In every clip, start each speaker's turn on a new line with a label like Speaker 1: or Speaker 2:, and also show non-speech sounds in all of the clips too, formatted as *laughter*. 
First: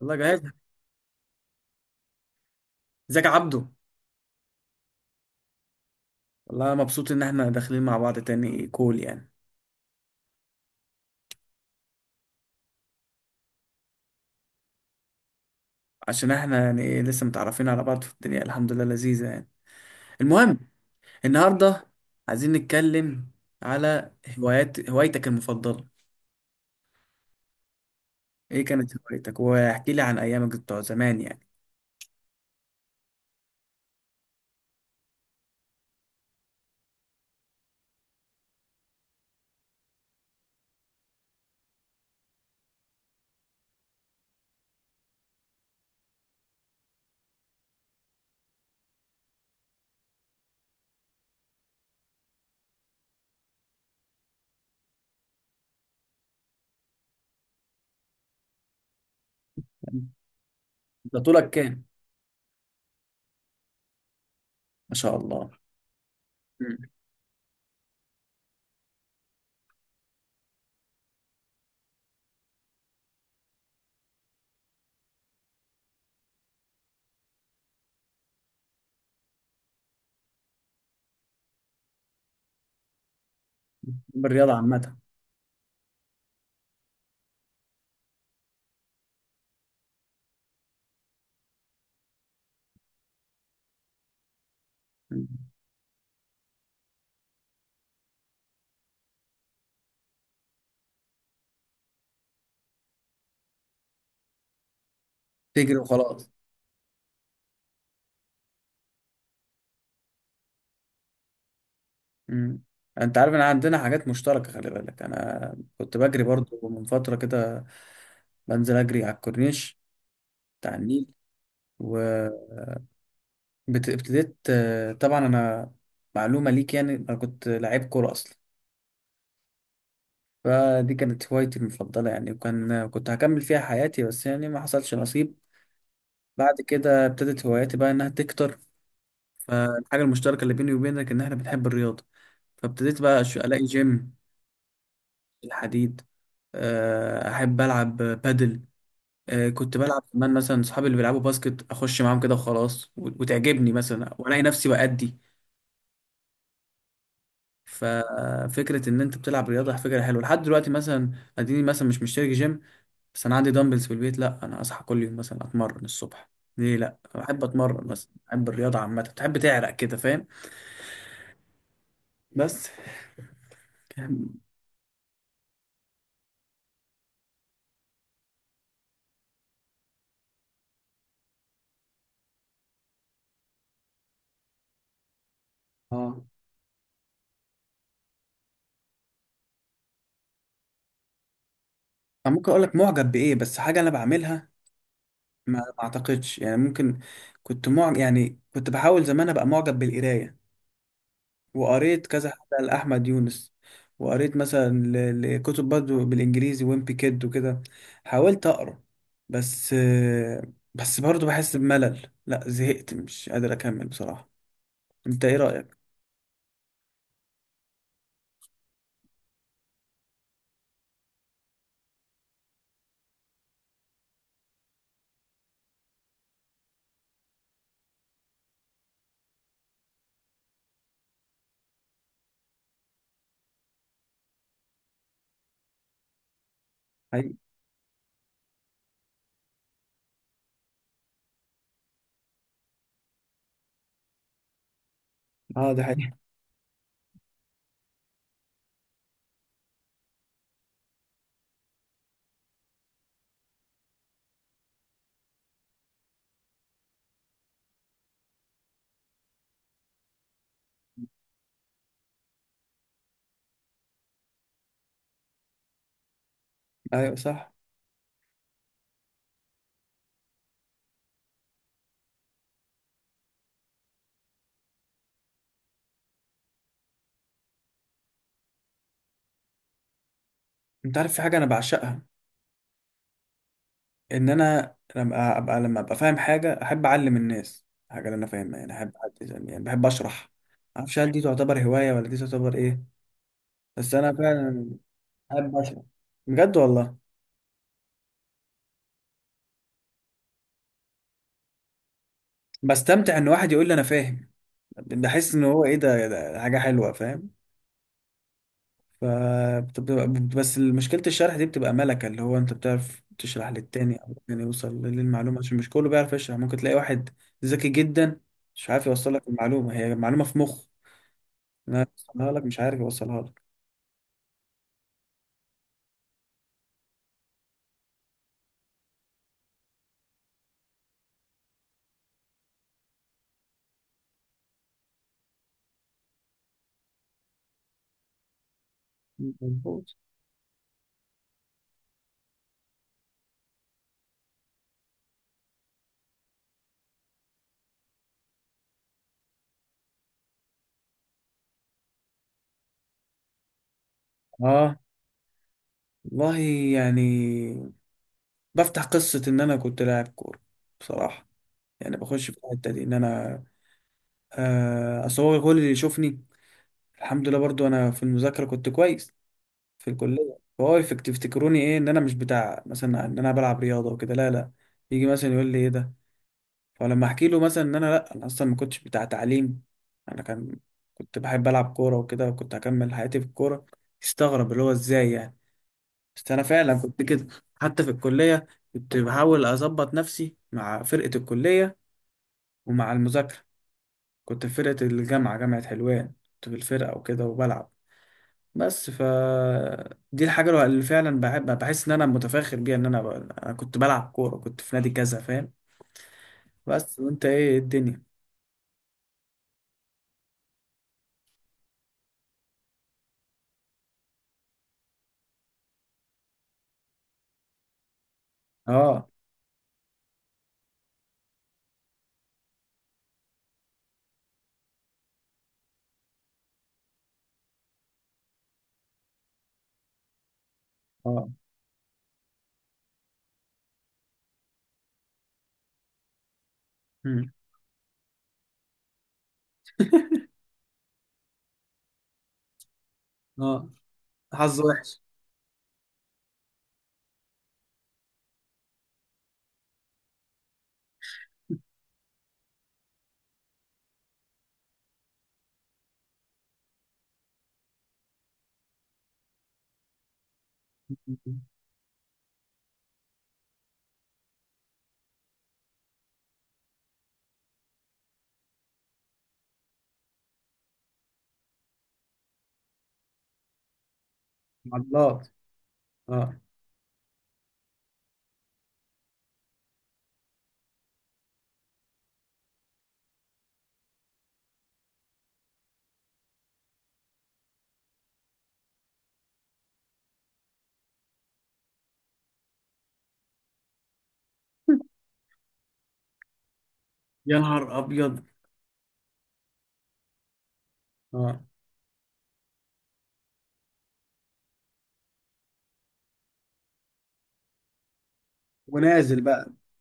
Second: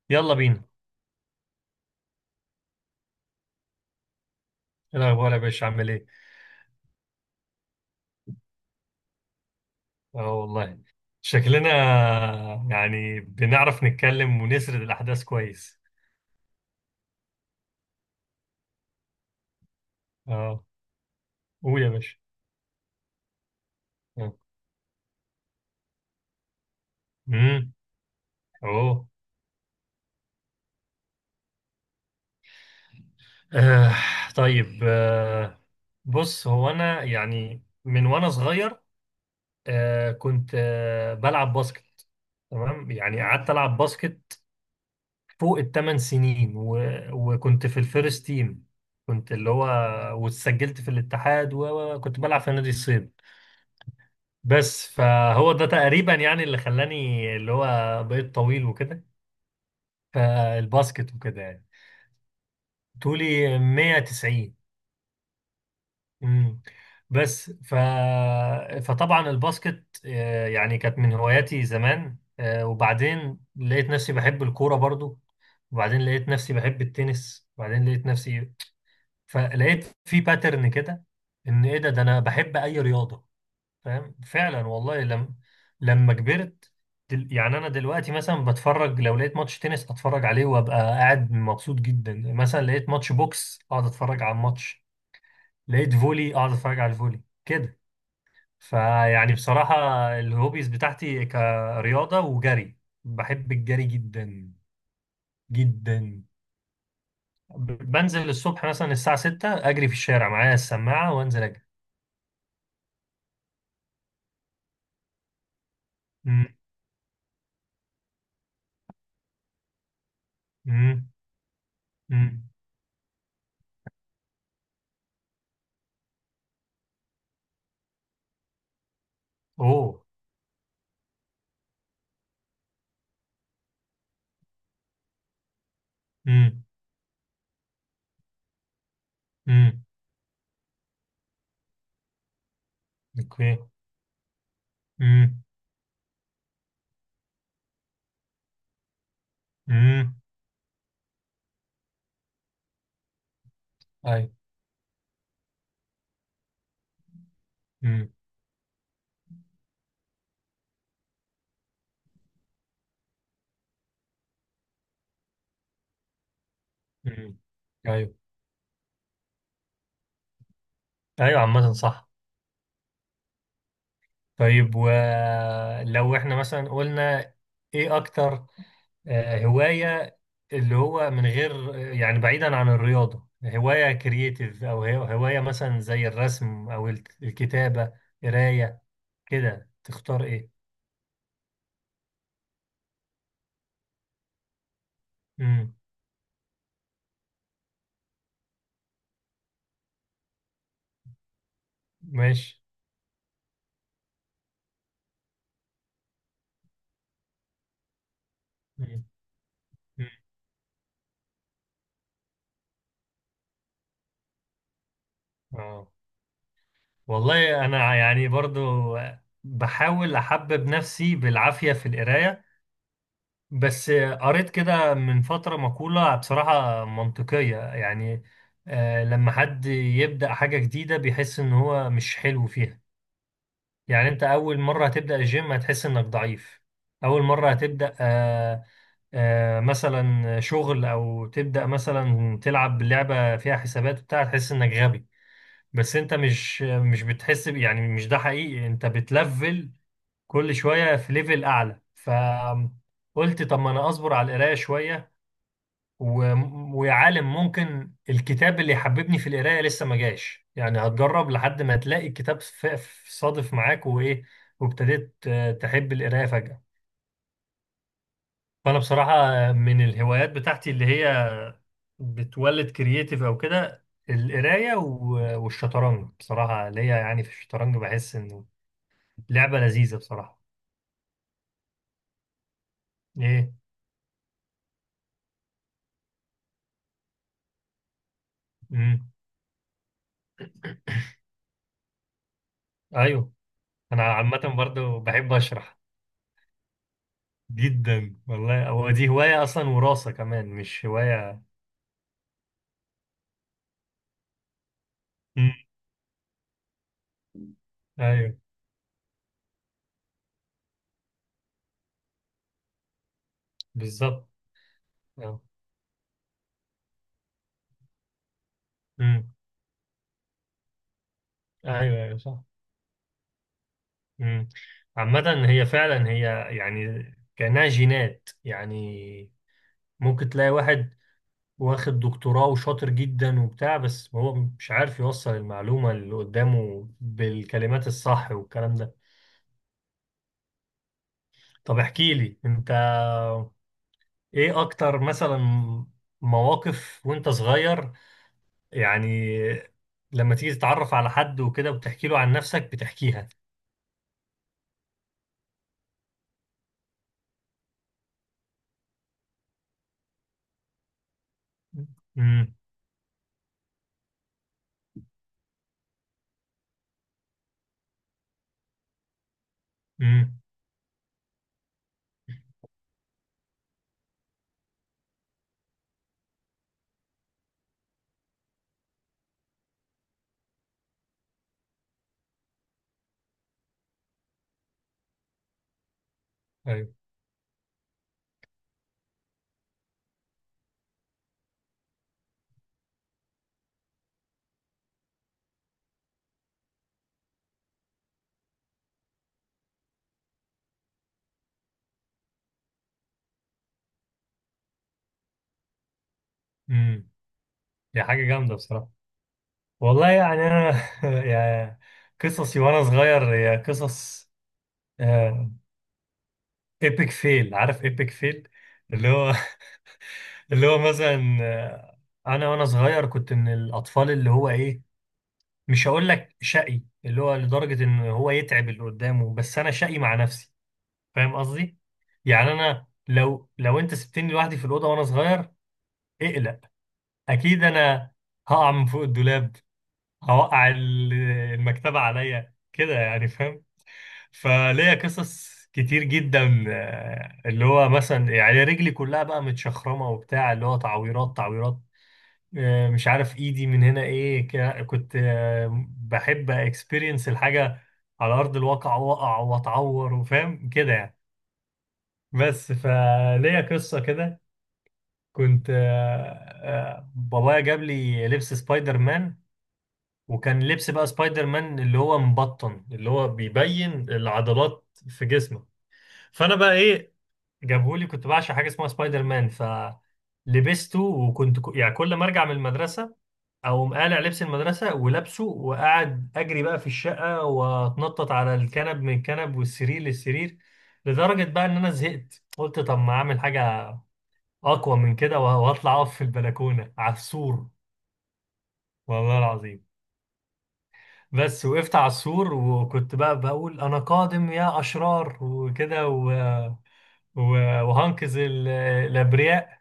Speaker 1: والله
Speaker 2: يلا
Speaker 1: جاهز.
Speaker 2: بينا.
Speaker 1: ازيك يا عبدو؟
Speaker 2: ايه الاخبار يا باشا، عامل ايه؟
Speaker 1: والله مبسوط ان احنا داخلين مع بعض تاني كول يعني.
Speaker 2: اه والله شكلنا يعني بنعرف نتكلم ونسرد الاحداث كويس.
Speaker 1: عشان احنا يعني ايه لسه متعرفين على بعض، في الدنيا الحمد لله لذيذة يعني. المهم،
Speaker 2: اه قول
Speaker 1: النهاردة
Speaker 2: يا باشا.
Speaker 1: عايزين نتكلم على
Speaker 2: اه
Speaker 1: هوايتك المفضلة.
Speaker 2: امم
Speaker 1: ايه
Speaker 2: اوه
Speaker 1: كانت هوايتك، واحكي لي عن ايامك بتوع زمان يعني.
Speaker 2: آه. طيب آه. بص، هو انا يعني من وانا صغير، كنت بلعب باسكت. تمام، يعني قعدت العب باسكت فوق الثمان سنين وكنت في الفيرست تيم. كنت اللي هو واتسجلت في الاتحاد وكنت بلعب في نادي الصيد. بس فهو ده تقريبا يعني اللي خلاني اللي هو بقيت طويل وكده، فالباسكت
Speaker 1: انت
Speaker 2: وكده
Speaker 1: طولك
Speaker 2: يعني.
Speaker 1: كام؟
Speaker 2: طولي 190.
Speaker 1: ما شاء الله.
Speaker 2: امم
Speaker 1: مم.
Speaker 2: بس ف فطبعا الباسكت يعني كانت من هواياتي زمان، وبعدين لقيت نفسي بحب الكورة برضو، وبعدين لقيت نفسي بحب التنس، وبعدين لقيت نفسي، فلقيت في باترن كده، ان ايه، ده انا بحب اي رياضة، فاهم؟
Speaker 1: بالرياضة
Speaker 2: فعلا
Speaker 1: عامة.
Speaker 2: والله لم لما كبرت، يعني انا دلوقتي مثلا بتفرج، لو لقيت ماتش تنس اتفرج عليه وابقى قاعد مبسوط جدا، مثلا لقيت ماتش بوكس اقعد اتفرج على الماتش،
Speaker 1: مم.
Speaker 2: لقيت فولي اقعد اتفرج على الفولي كده. فيعني بصراحة الهوبيز بتاعتي كرياضة وجري. بحب الجري جدا
Speaker 1: تجري
Speaker 2: جدا.
Speaker 1: وخلاص؟
Speaker 2: بنزل الصبح مثلا الساعة 6 اجري في الشارع، معايا السماعة وانزل اجري.
Speaker 1: مم. انت عارف ان عندنا حاجات مشتركة؟ خلي بالك، انا كنت بجري
Speaker 2: مم،
Speaker 1: برضو من فترة كده، بنزل اجري على الكورنيش بتاع النيل.
Speaker 2: مم، مم.
Speaker 1: وابتديت، طبعا انا معلومة ليك يعني، انا كنت لعيب كورة اصلا.
Speaker 2: اوه
Speaker 1: فدي كانت هوايتي المفضلة يعني، وكان كنت هكمل فيها حياتي، بس يعني ما حصلش نصيب. بعد
Speaker 2: امم
Speaker 1: كده ابتدت هواياتي بقى انها تكتر.
Speaker 2: امم
Speaker 1: فالحاجة المشتركة اللي بيني وبينك ان احنا بنحب الرياضة. فابتديت بقى
Speaker 2: اوكي
Speaker 1: الاقي جيم،
Speaker 2: امم
Speaker 1: الحديد. احب العب بادل. كنت بلعب
Speaker 2: امم
Speaker 1: كمان مثلا اصحابي اللي بيلعبوا باسكت، اخش معاهم كده وخلاص وتعجبني مثلا
Speaker 2: ايوه.
Speaker 1: والاقي نفسي بأدي.
Speaker 2: امم
Speaker 1: ففكره ان انت بتلعب رياضه فكره حلوه لحد دلوقتي. مثلا اديني مثلا مش مشترك جيم، بس انا عندي دمبلز في البيت. لا، انا اصحى كل يوم مثلا اتمرن الصبح. ليه لا؟
Speaker 2: امم
Speaker 1: بحب اتمرن مثلا،
Speaker 2: ايوه،
Speaker 1: بحب الرياضه عامه، بتحب تعرق كده فاهم.
Speaker 2: ايوه عامة صح.
Speaker 1: بس.
Speaker 2: طيب، ولو احنا مثلا قلنا ايه اكتر هواية، اللي هو من غير يعني بعيدا عن الرياضة، هواية كرييتيف، او هواية مثلا زي
Speaker 1: اه.
Speaker 2: الرسم، او الكتابة، قراية كده، تختار ايه؟
Speaker 1: أنا ممكن اقول لك معجب بايه، بس حاجه انا بعملها ما
Speaker 2: امم
Speaker 1: ما اعتقدش يعني. ممكن كنت معجب، يعني كنت بحاول زمان ابقى معجب بالقرايه. وقريت كذا
Speaker 2: ماشي.
Speaker 1: حاجة لأحمد يونس. وقريت مثلا لكتب برضه بالإنجليزي، ويمبي كيد وكده. حاولت أقرأ
Speaker 2: مم.
Speaker 1: بس
Speaker 2: مم.
Speaker 1: بس برضه بحس بملل، لا زهقت مش قادر أكمل بصراحة. أنت إيه رأيك؟
Speaker 2: اه والله انا يعني برضو بحاول احبب نفسي بالعافية في القراية، بس قريت كده من فترة مقولة بصراحة منطقية يعني، لما حد يبدأ حاجة جديدة بيحس إن هو مش حلو فيها. يعني أنت أول مرة هتبدأ الجيم هتحس إنك ضعيف، أول
Speaker 1: حقيقي.
Speaker 2: مرة هتبدأ مثلا شغل، أو تبدأ مثلا تلعب لعبة فيها حسابات وبتاع تحس إنك غبي.
Speaker 1: اه ده
Speaker 2: بس
Speaker 1: حقيقي.
Speaker 2: أنت مش يعني مش ده حقيقي، أنت بتلفل كل شوية في ليفل أعلى. قلت طب ما انا اصبر على القرايه شويه و... ويا عالم، ممكن الكتاب اللي يحببني في القراية لسه ما جاش، يعني هتجرب لحد ما تلاقي الكتاب صادف معاك وإيه، وابتديت تحب القراية فجأة.
Speaker 1: أيوه صح.
Speaker 2: فأنا بصراحة من الهوايات بتاعتي اللي هي بتولد كرييتيف أو كده القراية والشطرنج. بصراحة ليا يعني في الشطرنج بحس إنه لعبة لذيذة بصراحة.
Speaker 1: أنت عارف في حاجة أنا بعشقها؟
Speaker 2: إيه؟
Speaker 1: إن أنا لما أبقى، لما أبقى فاهم حاجة، أحب أعلم الناس الحاجة اللي أنا فاهمها. يعني أحب
Speaker 2: مم.
Speaker 1: يعني بحب أشرح. معرفش هل دي تعتبر هواية ولا دي تعتبر إيه،
Speaker 2: أيوه.
Speaker 1: بس
Speaker 2: أنا
Speaker 1: أنا
Speaker 2: عامة
Speaker 1: فعلا
Speaker 2: برضو بحب
Speaker 1: أحب
Speaker 2: أشرح.
Speaker 1: أشرح، بجد والله.
Speaker 2: جدا والله، هو دي هواية أصلا، وراثة كمان مش هواية.
Speaker 1: بستمتع ان واحد يقول لي انا فاهم. بحس ان
Speaker 2: مم.
Speaker 1: هو ايه ده، ده حاجه حلوه فاهم.
Speaker 2: أيوه
Speaker 1: ف بس مشكله الشرح دي بتبقى ملكه، اللي هو انت بتعرف تشرح للتاني او
Speaker 2: بالظبط.
Speaker 1: التاني يوصل للمعلومه،
Speaker 2: أه.
Speaker 1: عشان مش كله بيعرف يشرح. ممكن تلاقي واحد ذكي جدا مش عارف يوصل لك
Speaker 2: مم.
Speaker 1: المعلومه. هي معلومه في مخ انا
Speaker 2: أيوه أيوه
Speaker 1: يوصلها
Speaker 2: صح.
Speaker 1: لك، مش عارف يوصلها لك.
Speaker 2: مم. عامة هي فعلا هي يعني كأنها جينات يعني. ممكن تلاقي واحد واخد دكتوراه وشاطر جدا وبتاع، بس هو مش عارف يوصل المعلومة اللي قدامه بالكلمات الصح والكلام ده.
Speaker 1: مظبوط.
Speaker 2: طب احكي لي أنت، إيه أكتر مثلا مواقف وأنت صغير، يعني لما تيجي تتعرف على حد وكده وتحكي له عن نفسك بتحكيها؟
Speaker 1: اه والله، يعني بفتح قصة إن أنا كنت لاعب كورة بصراحة. يعني بخش في
Speaker 2: امم
Speaker 1: الحتة دي، إن أنا آه أصور كل اللي يشوفني. الحمد لله برضو انا في المذاكره كنت كويس، في الكليه.
Speaker 2: امم
Speaker 1: فهو تفتكروني ايه، ان انا مش بتاع مثلا، ان انا بلعب رياضه وكده، لا لا. يجي مثلا يقول لي ايه ده، فلما احكي له مثلا ان انا لا، انا اصلا ما كنتش بتاع تعليم، انا كان كنت بحب العب كوره وكده، وكنت هكمل حياتي في الكوره، يستغرب اللي هو ازاي يعني. بس انا فعلا
Speaker 2: ايوه
Speaker 1: كنت كده. حتى في الكليه كنت بحاول اظبط نفسي مع فرقه الكليه ومع المذاكره. كنت في فرقه الجامعه، جامعه حلوان، كنت في الفرقه وكده وبلعب. بس ف دي الحاجة اللي فعلا بحس ان انا متفاخر بيها، ان انا ب... أنا كنت بلعب كورة، كنت في نادي كذا فاهم. بس
Speaker 2: امم
Speaker 1: وانت ايه الدنيا؟
Speaker 2: دي حاجه جامده بصراحه. والله يعني انا *laughs* يا قصصي وانا صغير يا قصص. ايبك فيل، عارف ايبك فيل؟
Speaker 1: اه.
Speaker 2: اللي هو *laughs* اللي هو مثلا انا وانا صغير كنت من الاطفال اللي هو ايه، مش هقول لك شقي اللي هو لدرجه ان هو يتعب اللي قدامه، بس انا شقي مع نفسي،
Speaker 1: اه.
Speaker 2: فاهم قصدي؟ يعني انا لو انت سبتني لوحدي في الاوضه وانا صغير، اقلق،
Speaker 1: مم.
Speaker 2: اكيد انا هقع من فوق الدولاب، هوقع ال- المكتبه عليا كده، يعني
Speaker 1: اه.
Speaker 2: فاهم؟
Speaker 1: حظ وحش.
Speaker 2: فليا قصص كتير جدا اللي هو مثلا يعني رجلي كلها بقى متشخرمه وبتاع، اللي هو تعويرات تعويرات، مش عارف ايدي من هنا ايه، كنت بحب اكسبيرينس الحاجه على ارض الواقع، واقع واتعور وفاهم كده يعني.
Speaker 1: *laughs*
Speaker 2: بس فليا قصة كده، كنت بابايا جاب لي لبس سبايدر مان، وكان لبس بقى سبايدر مان اللي هو مبطن، اللي هو بيبين العضلات في
Speaker 1: عضلات.
Speaker 2: جسمه.
Speaker 1: اه.
Speaker 2: فأنا بقى إيه، جابهولي، كنت بعشق حاجة اسمها سبايدر مان، فلبسته، وكنت يعني كل ما أرجع من المدرسة أقوم قالع لبس المدرسة ولابسه، وقاعد أجري بقى في الشقة وأتنطط على الكنب، من الكنب والسرير للسرير، لدرجة بقى إن أنا زهقت قلت طب ما أعمل حاجة اقوى من كده واطلع اقف في البلكونه على
Speaker 1: يا
Speaker 2: السور.
Speaker 1: نهار ابيض.
Speaker 2: والله العظيم،
Speaker 1: اه.
Speaker 2: بس وقفت على السور وكنت بقى بقول انا قادم يا اشرار وكده وهنقذ
Speaker 1: ونازل بقى.
Speaker 2: الابرياء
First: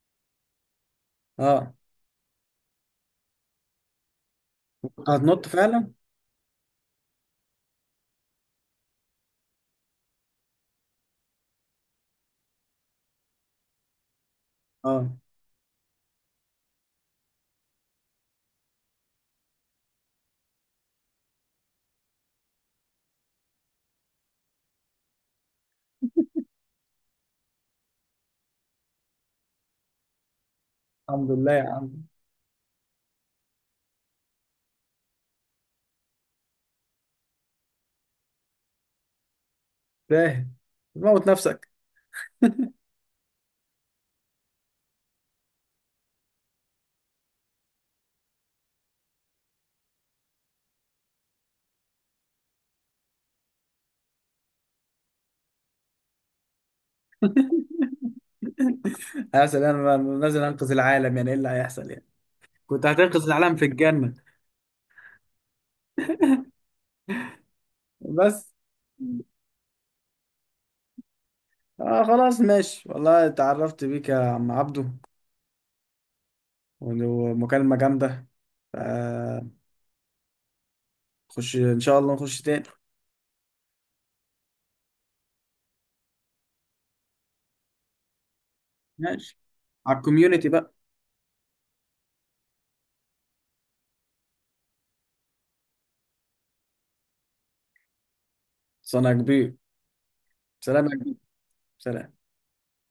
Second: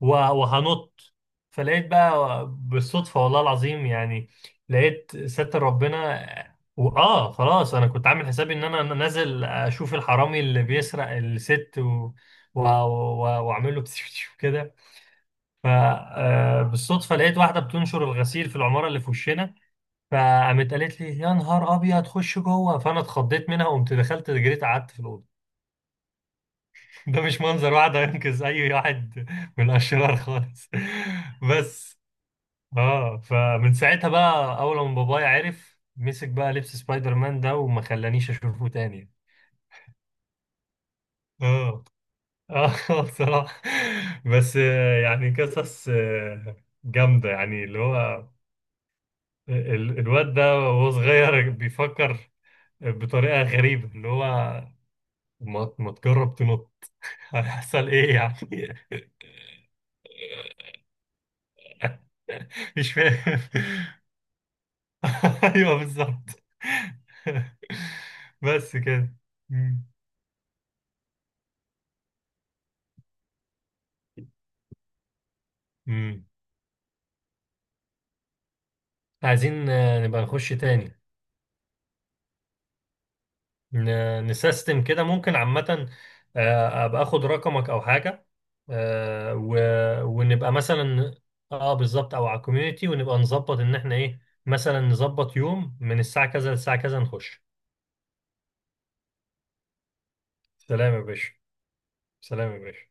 Speaker 2: وهنط.
Speaker 1: اه.
Speaker 2: فلقيت بقى بالصدفه، والله العظيم يعني لقيت
Speaker 1: هتنط
Speaker 2: ستر
Speaker 1: فعلا.
Speaker 2: ربنا، واه خلاص انا كنت عامل حسابي ان انا نازل اشوف الحرامي اللي بيسرق الست و... و... واعمل له *laughs* كده.
Speaker 1: اه.
Speaker 2: فبالصدفة لقيت واحدة بتنشر الغسيل في العمارة اللي في وشنا، فقامت قالت لي يا نهار أبيض، خش جوه. فأنا اتخضيت منها وقمت دخلت جريت قعدت في الأوضة. *laughs* ده مش منظر واحد هينقذ أي واحد من الأشرار خالص.
Speaker 1: الحمد
Speaker 2: *laughs*
Speaker 1: لله يا عم.
Speaker 2: بس. اه فمن ساعتها بقى، أول ما بابايا عرف مسك بقى لبس سبايدر مان ده وما خلانيش أشوفه تاني.
Speaker 1: تاهل. موت نفسك. *laughs*
Speaker 2: اه اه *laughs* بصراحة. بس يعني قصص جامدة يعني، اللي هو الواد ده وهو صغير بيفكر بطريقة غريبة، اللي هو ما تجرب تنط، هيحصل ايه يعني؟
Speaker 1: هسأل، انا نازل انقذ العالم، يعني ايه اللي هيحصل يعني؟
Speaker 2: *laughs*
Speaker 1: كنت
Speaker 2: مش
Speaker 1: هتنقذ
Speaker 2: فاهم.
Speaker 1: العالم في الجنة.
Speaker 2: *laughs* ايوه بالظبط. *laughs*
Speaker 1: بس.
Speaker 2: بس كده. مم.
Speaker 1: آه خلاص ماشي والله، اتعرفت بيك يا عم عبدو.
Speaker 2: مم.
Speaker 1: ومكالمة جامدة. آه،
Speaker 2: عايزين نبقى نخش تاني.
Speaker 1: خش إن شاء الله نخش تاني.
Speaker 2: نسيستم كده ممكن عامة، ابقى اخد رقمك او حاجة،
Speaker 1: ماشي، على الكوميونتي
Speaker 2: ونبقى
Speaker 1: بقى.
Speaker 2: مثلا، اه بالظبط، او على الكوميونتي، ونبقى نظبط ان احنا ايه، مثلا نظبط يوم من الساعة كذا للساعة كذا نخش.
Speaker 1: صنع كبير. سلام
Speaker 2: سلام
Speaker 1: يا
Speaker 2: يا
Speaker 1: كبير.
Speaker 2: باشا.
Speaker 1: سلام.
Speaker 2: سلام يا باشا.